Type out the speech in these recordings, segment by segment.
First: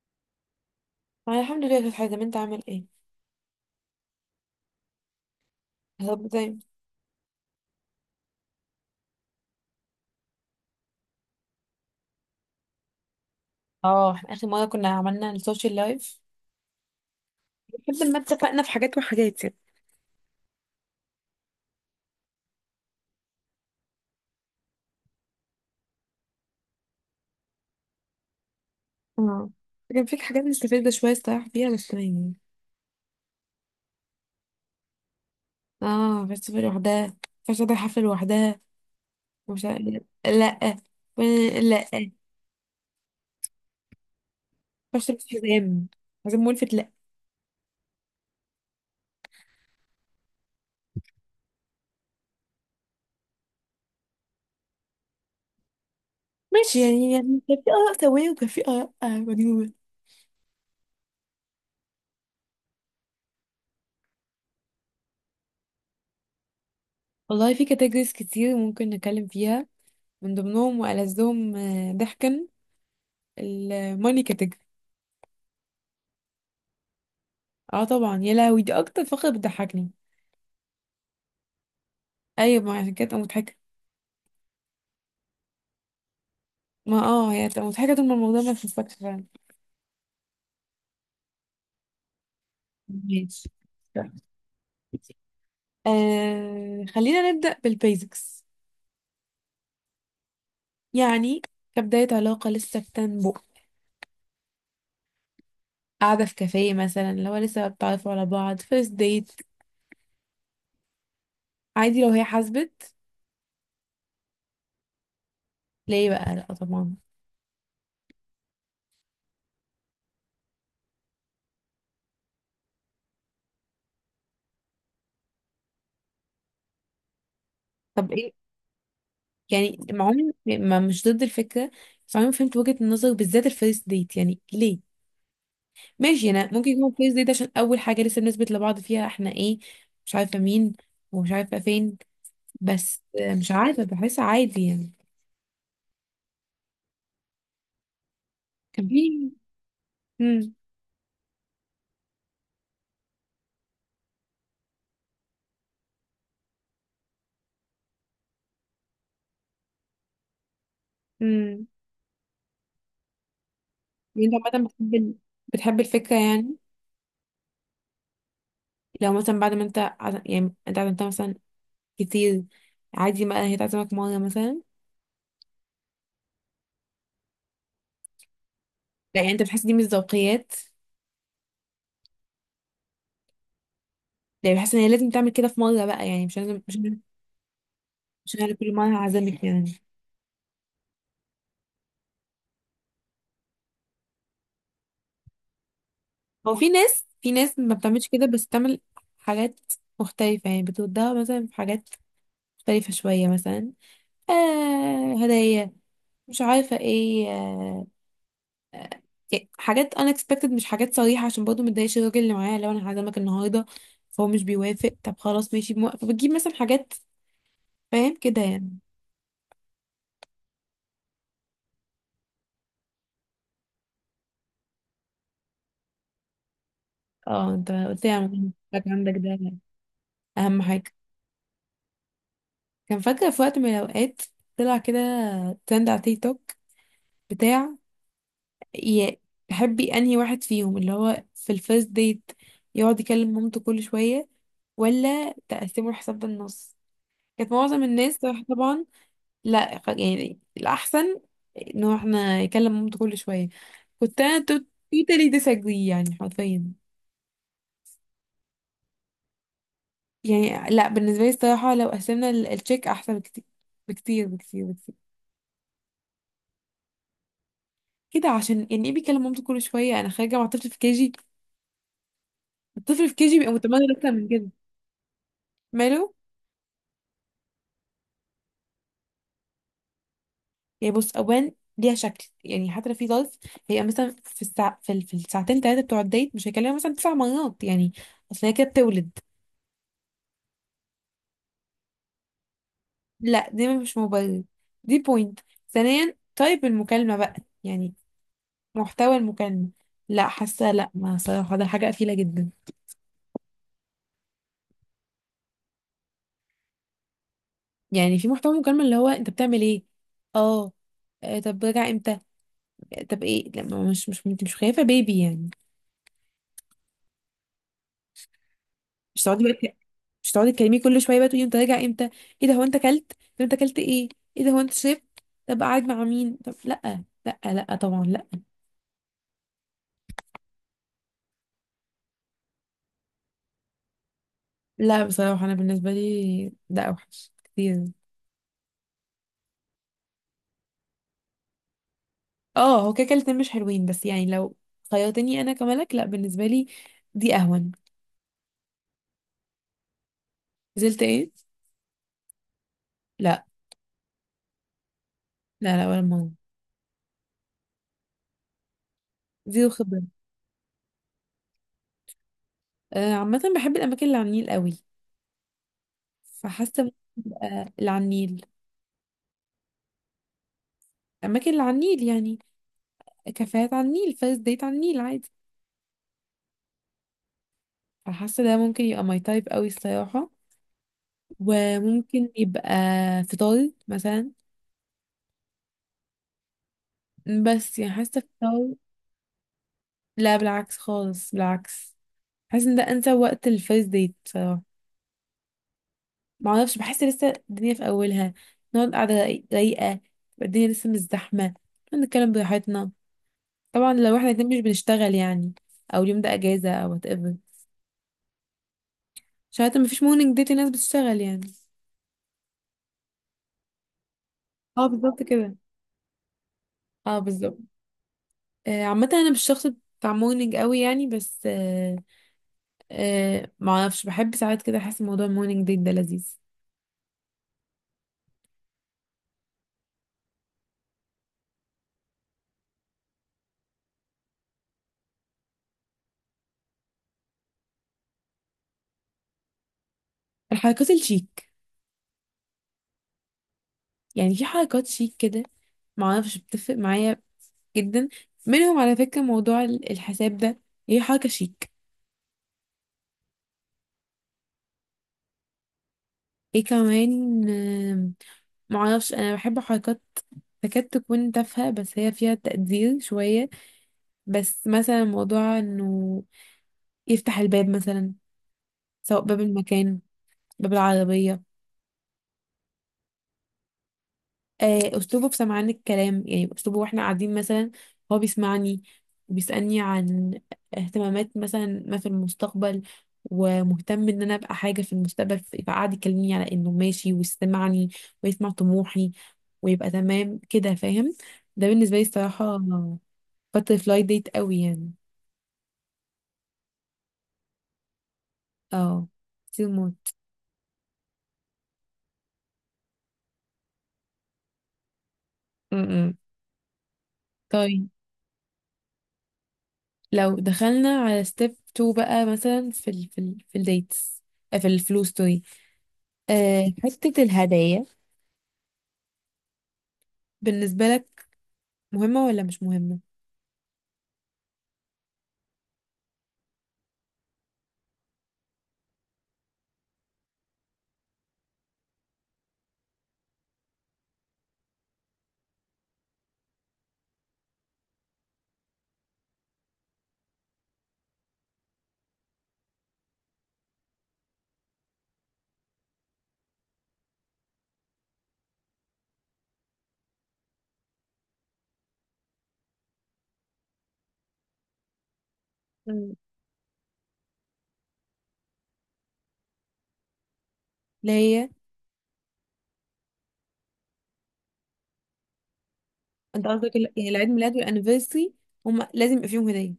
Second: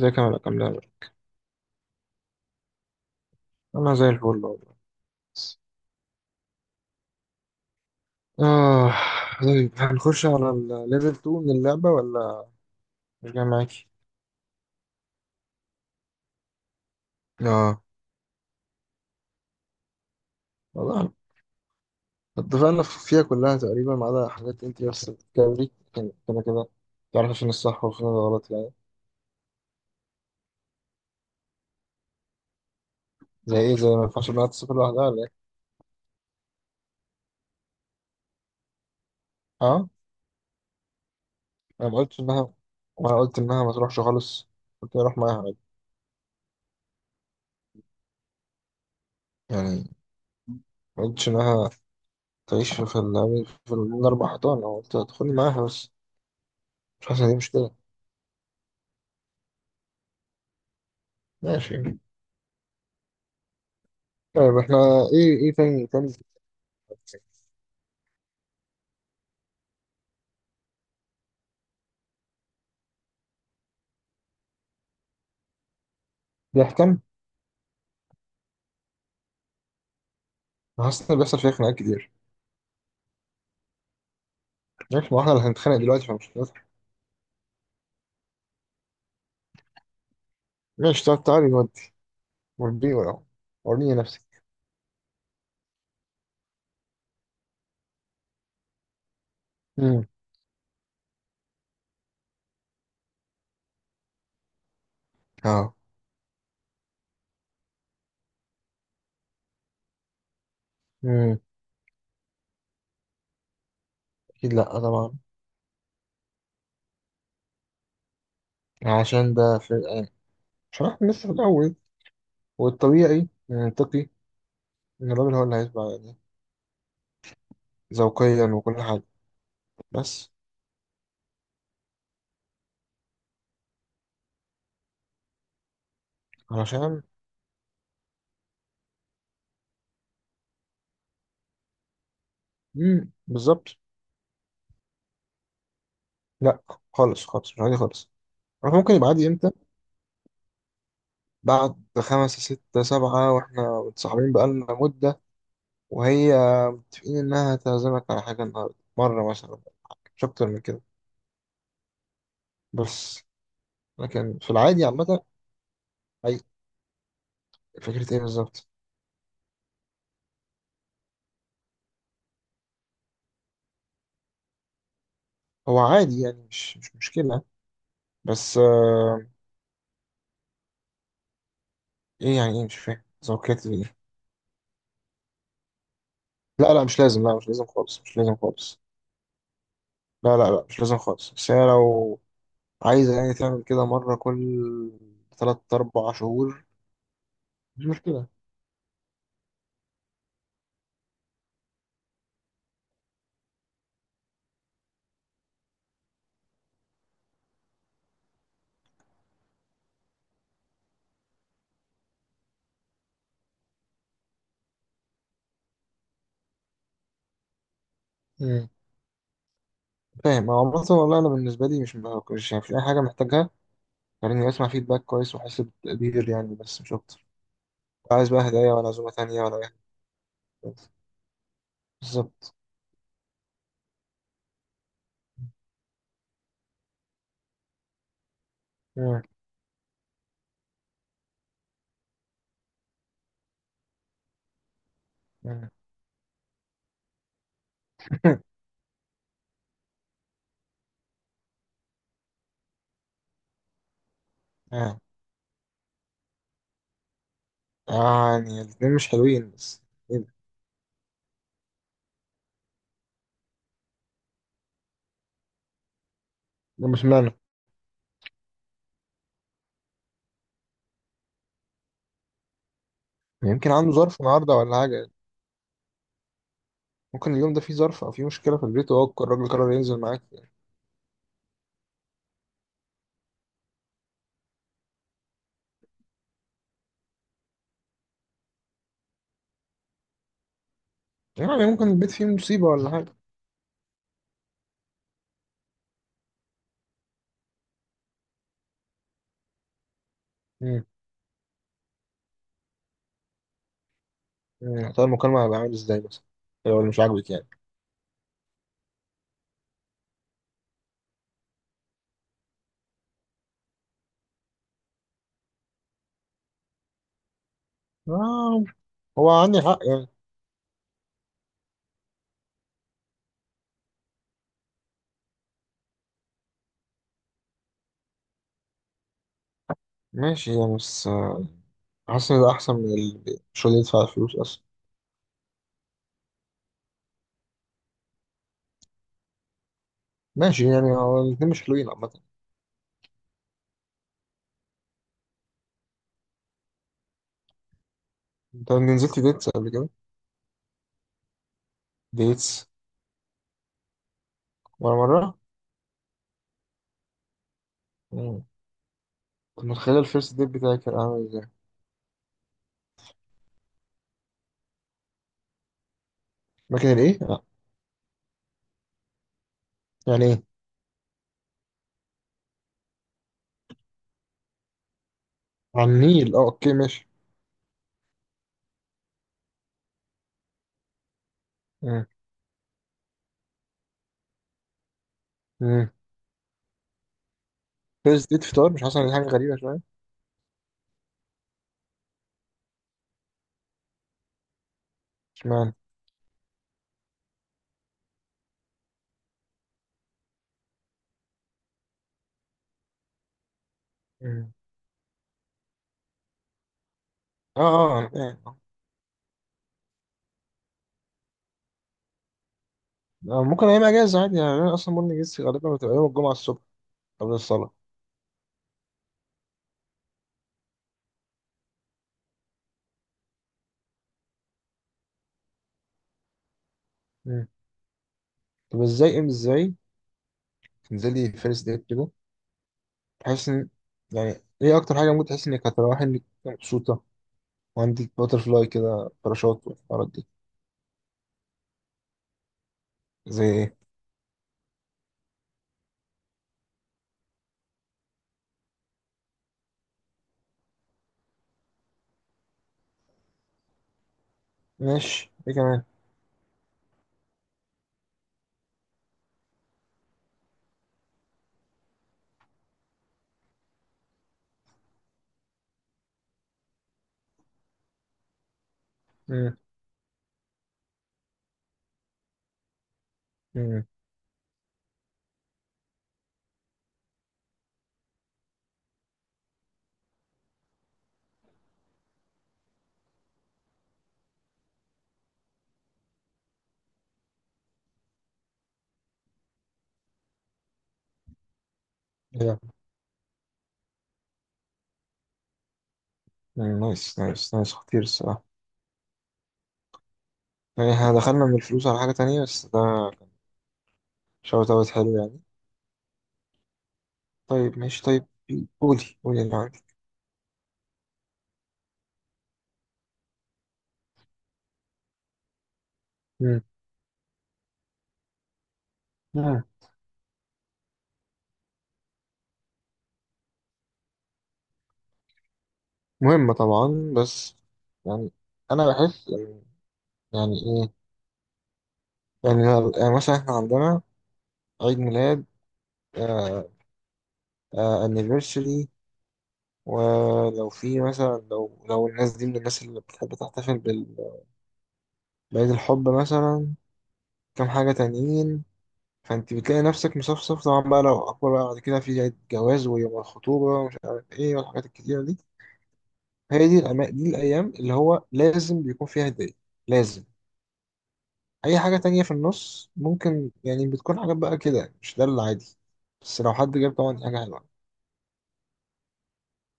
ازيك يا ملك؟ عامل ايه؟ انا الحمد لله كانت حازم، انت عامل ايه؟ انا زي الفل والله. بس طب زي. اه، طيب هنخش على الليفل 2 من اللعبة ولا مش جاي معاكي؟ اه احنا اخر مره كنا عملنا السوشيال لايف اه، لحد ما اتفقنا في حاجات وحاجات يعني. والله اتفقنا فيها كلها تقريبا ما عدا حاجات انت بس بتتكلمي، كان كده كده تعرف فين الصح وفين الغلط يعني. امم كان فيك حاجات مستفزه شويه الصراحه فيها بس يعني. زي ايه؟ زي ما ينفعش انها تسافر لوحدها ولا ايه؟ اه بس في لوحدها، فش ده حفله لوحدها ومش عارف اه. إيه. لا. و- انا ما لا. قلتش انها ما قلت انها ما تروحش خالص، قلت فش اروح بس معاها عادي. حزام، حزام ملفت. لا يعني ما قلتش انها تعيش في الاربع حيطان، أنا قلت هتدخلي معاها بس. ماشي، مش يعني حاسس ان دي يعني كان في مشكلة. اراء سويه وكان في اراء مجنونه. ماشي. طيب احنا ايه، ايه تاني تاني. والله في كاتيجوريز كتير ممكن نتكلم فيها، من ضمنهم والذهم ضحكا الماني category. بيحكم. اه طبعا، يا لهوي دي اكتر فقرة بتضحكني. حاسس ان بيحصل فيها خناقات كتير. ايوه، ما عشان كده تبقى مضحكة. عارف، ما احنا اللي هنتخانق دلوقتي فمش هنضحك. ما اه هي هتبقى مضحكة طول ما الموضوع ما يخصكش فعلا. ماشي. طب تعالي نودي، وريني ولا ماشي. وريني نفسك. آه خلينا نبدأ بالبيزكس امم. يعني، كبداية علاقة لسه بتنبؤ، اه. قاعدة في كافيه مثلا، اللي هو لسه بتعرفوا على بعض فيرست ديت. امم. عادي لو هي حاسبت. اكيد لا، طبعا. ليه بقى لا طبعا؟ عشان ده في الآن، عشان احنا لسه في الاول، والطبيعي المنطقي ان الراجل هو اللي هيتبع يعني، طب ايه ذوقيا وكل حاجه. يعني، مع عمري بس ما مش ضد الفكرة، بس عمري ما فهمت وجهة النظر بالذات الفيرست ديت يعني ليه. ماشي انا ممكن يكون علشان. كويس ديت عشان اول حاجه لسه بنثبت لبعض فيها احنا ايه، مش عارفه مين ومش عارفه فين، بس امم، مش بالظبط. عارفه بحس عادي يعني. لا، خالص خالص مش عادي خالص. عارف كان ممكن في يبقى عادي امتى؟ امم بعد خمسة ستة سبعة واحنا متصاحبين بقالنا مدة، وهي متفقين إنها هتعزمك على حاجة النهاردة مرة مثلا، مش أكتر من كده. امم. بس انت لكن في عامه العادي بتحب عامة. بتحب الفكره أي يعني؟ فكرة إيه بالظبط؟ لو مثلا بعد ما انت يعني انت عزمتها مثلا كتير، عادي بقى هي تعزمك مره مثلا. هو عادي يعني، مش مشكلة، بس لا آه. يعني انت بتحس دي مش ذوقيات؟ إيه يعني؟ إيه مش فاهم ذوقيات إيه؟ يعني بحس ان هي لازم تعمل كده في مره بقى، يعني مش لازم لا لا مش لازم، لا مش لازم خالص، مش مش لازم انا كل خالص. مره هعزمك يعني. لا لا لا مش لازم خالص، بس هي لو عايزة يعني تعمل كده مرة كل تلات أربع هو شهور، في ناس، في ناس ما مش بتعملش كده مشكلة. بس بتعمل حاجات مختلفة، يعني بتودها مثلا في حاجات مختلفة شوية مثلا، آه هدايا مش عارفة ايه آه، يعني حاجات unexpected، مش حاجات صريحة عشان برضه متضايقش الراجل اللي معايا لو انا هعزمك النهاردة فهو مش بيوافق. طب خلاص ماشي، موافق بتجيب مثلا حاجات، فاهم كده مم. يعني؟ فاهم. هو عامة والله أنا بالنسبة لي مش يعني مش أي حاجة محتاجها. يعني اسمع فيدباك كويس، واحس بتقدير يعني، بس مش اكتر. اه انت قلت لي لا، على عايز بقى موضوع هدايا ولا الفاكهة عزومه عندك ده تانية ولا اي حاجه اهم خالص. حاجة. بالظبط. كان فاكرة في وقت من الأوقات طلع كده ترند على تيك توك بتاع ي- مم. تحبي انهي واحد فيهم اللي هو في الفيرست ديت يقعد يكلم مامته كل شوية، ولا مم. تقسموا الحساب بالنص. كانت معظم الناس طبعا. لا يعني الأحسن انه احنا يكلم مامته كل شوية. كنت انا آه. توتالي ديساجري يعني حرفيا. يعني الاثنين مش حلوين، بس ايه ده؟ يعني لا بالنسبة لي الصراحة لو قسمنا التشيك أحسن بكتير بكتير بكتير بكتير ده مش معنى. كده، عشان يعني ايه بيكلم مامته كل شوية؟ أنا خارجة مع طفل في كيجي، الطفل في كيجي بيبقى يمكن متمرد عنده أكتر ظرف من كده. النهارده ولا حاجه. ماله؟ ممكن اليوم ده فيه ظرف او فيه مشكله في البيت، وهو الراجل قرر ينزل معاك يعني. يعني بص اوان ليها شكل، يعني حتى لو في ظرف، هي مثلا في الساعة في الساعتين ثلاثه بتوع الديت، مش هيكلمها مثلا تسع مرات يعني. اصل هي كده بتولد. يعني ممكن البيت فيه مصيبه ولا حاجه. لا دي مش مبرر، دي بوينت. ثانيا طيب المكالمه بقى، يعني محتوى المكالمه، لا حاسه مم. لا ما صراحه ده حاجه قفيله جدا. مم. طب المكالمه هيبقى عامل ازاي مثلا لو اللي مش عاجبك يعني؟ يعني في محتوى المكالمه اللي هو انت بتعمل ايه؟ اه آه، طب راجع امتى؟ آه، طب ايه لما مش انت مش خايفه بيبي يعني؟ آه. مش هو تقعدي عندي بقى، حق يعني. مش تقعدي تكلميه كل شويه بقى تقولي انت راجع امتى؟ ايه ده هو انت اكلت؟ طب انت اكلت ايه؟ ايه ده هو انت شربت؟ طب قاعد مع مين؟ طب لا لا لا طبعا لا. ماشي يعني، بس آه، حاسس ان ده احسن من مش اللي يدفع الفلوس اصلا. لا بصراحه انا بالنسبه لي ده اوحش كتير. ماشي يعني، هو الاتنين مش حلوين عامة. اه هو كده كده الاتنين مش حلوين، بس يعني لو خيرتني انا كملك لا، بالنسبه لي دي اهون. انت نزلت ديتس قبل كده؟ نزلت ايه؟ ديتس؟ لا. ولا مرة؟ لا لا ولا مره، مم. كنت زيرو متخيل خبره. الفيرست ديت بتاعي كان عامل ازاي. آه عامه بحب الاماكن اللي على النيل قوي، فحاسه مكان ممكن الايه؟ لا. تبقى اللي على النيل. يعني ايه؟ الاماكن اللي على النيل يعني كافيهات على النيل، فيرست ديت على النيل عادي. على النيل، اه اوكي ماشي. فحاسة ده ممكن يبقى ماي تايب قوي الصراحة. مم. وممكن يبقى فطار مثلا. مم. بس يعني حاسة فيرست ديت فطار، فطار. مش حاسس ان دي حاجة غريبة شوية؟ لا بالعكس خالص، بالعكس. حاسة ان ده انسب وقت الفيرست ديت بصراحة. اشمعنى؟ معرفش بحس لسه الدنيا في اولها، نقعد قاعدة رايقة، تبقى الدنيا لسه مش زحمة، نتكلم براحتنا. طبعا لو احنا مم. الاتنين مش بنشتغل يعني، او اليوم ده اجازة او whatever. اه اه أنا فاهم. عشان حتى مفيش مورنينج ديت، الناس بتشتغل يعني. آه، ممكن ايام اجازة عادي يعني. انا اه اصلا مورنينج بالظبط لسه كده، غالبا بتبقى يوم الجمعة الصبح اه قبل بالظبط. الصلاة. آه، عامة انا مش شخص بتاع مورنينج قوي يعني، بس آه آه ما اعرفش بحب ساعات كده، احس موضوع المورنينج ديت ده لذيذ. مم. طب ازاي؟ ازاي تنزلي فيرست ديت كده تحس ان، يعني ايه اكتر حاجة ممكن تحس انك هتروحي انك مبسوطة وعندك باترفلاي كده، باراشوت والحوارات دي؟ الحركات الشيك. زي ايه؟ يعني في حركات شيك كده ما اعرفش بتفرق معايا جدا. منهم على فكرة موضوع الحساب ده، هي حركة شيك. ماشي ايه كمان؟ ايه كمان آه ما اعرفش، انا بحب حركات تكاد تكون تافهة بس هي فيها تقدير شوية. بس مثلا موضوع انه يفتح الباب مثلا، سواء باب مم. المكان، باب العربية. مم. آه، اسلوبه في سمعان الكلام يعني، اسلوبه واحنا قاعدين مثلا هو بيسمعني وبيسألني عن اهتمامات مثلا ما في المستقبل، ومهتم ان انا ابقى حاجه في المستقبل، فقعد يكلمني على انه ماشي، ويسمعني ويسمع طموحي ويبقى تمام كده، فاهم؟ ده بالنسبه لي إيه الصراحه ده؟ باتر فلاي ديت قوي يعني. مم. نايس نايس نايس. خطير الصراحة. اه كتير موت. يعني احنا دخلنا من الفلوس على حاجة تانية، بس ده شوت اوت حلو يعني. م- م. طيب طيب ماشي طيب. قولي قولي اللي عندك. لو دخلنا على ستيب 2 بقى، مثلا في ال في ال في الديتس، آه، في الفلوس، مم. آه، حتة الهدايا مم. بالنسبة لك مهمة ولا مش مهمة؟ مهمة طبعا، بس يعني انا بحس يعني ايه يعني، يعني مثلا احنا عندنا عيد ميلاد، آه آه anniversary، ولو في مثلا، لو الناس دي من الناس اللي بتحب تحتفل بعيد الحب مثلا، كام حاجة تانيين. فانت بتلاقي نفسك مصفصف، طبعا بقى لو أكبر بقى بعد كده في عيد جواز ويوم الخطوبة ومش عارف ايه والحاجات الكتيرة دي. مم. دي الأيام اللي هو لازم بيكون فيها هدية، لازم. اللي هي أي حاجة تانية في النص ممكن يعني، بتكون حاجات بقى كده مش ده العادي، بس انت لو حد قصدك جاب يعني طبعا دي العيد حاجة ميلاد حلوة. والانيفرسري هما لازم يبقى فيهم هدية.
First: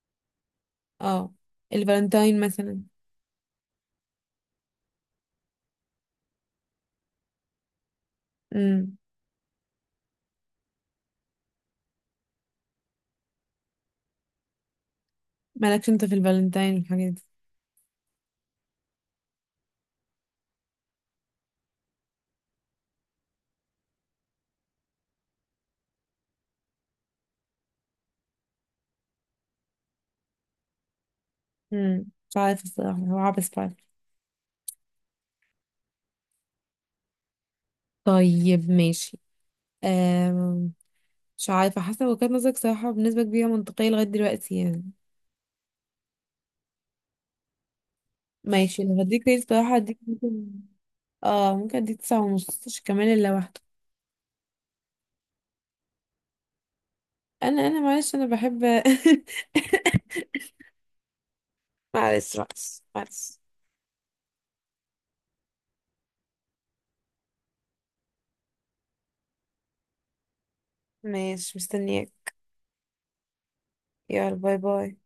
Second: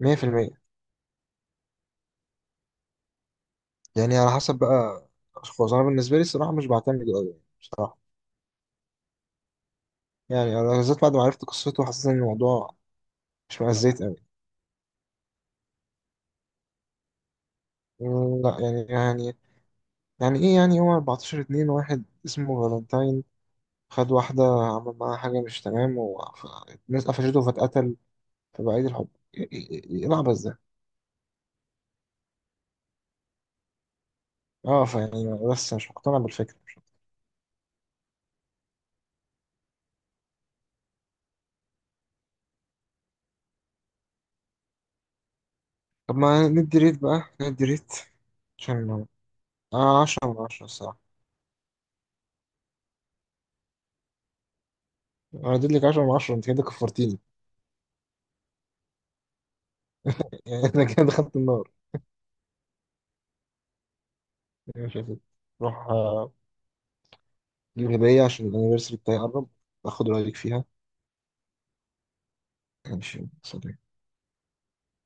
100%. اه الفالنتاين مثلا. يعني على حسب بقى الأشخاص، أنا بالنسبة لي الصراحة مش بعتمد أوي يعني بصراحة. امم يعني أنا بالذات بعد ما عرفت قصته حسيت إن الموضوع مش مأزيت أوي. مالكش انت في الفالنتاين والحاجات دي؟ لا يعني، يعني يعني ايه يعني، هو 14 اتنين واحد اسمه فالنتاين، خد واحدة عمل معاها حاجة مش تمام والناس قفشته فاتقتل، فبقى عيد الحب. إيه العبث ده؟ امم مش عارفة الصراحة، هو عبس فعلا. اه فيعني، بس مش مقتنع بالفكرة طيب ماشي. آم. مش عارفة، حاسة وجهة نظرك صراحة بنسبة كبيرة منطقية لغاية دلوقتي يعني. طب ما ندي ريت بقى، ندي ريت. ماشي لو عشان هديك ريت صراحة هديك آه، 10 من ممكن. 10 الصراحة. اه ممكن اديك 9 ونص عشان كمان اللي لوحده. انا اديت لك 10 من 10، انت كده كفرتيني. انا معلش انا بحب. يعني انا كده دخلت النار. معلش بس معلش. يعني مش عارف. روح آه، جيب هدية عشان الانيفرساري بتاعي قرب، اخد رأيك فيها. ماشي مستنياك. ماشي، سلام. يلا باي باي.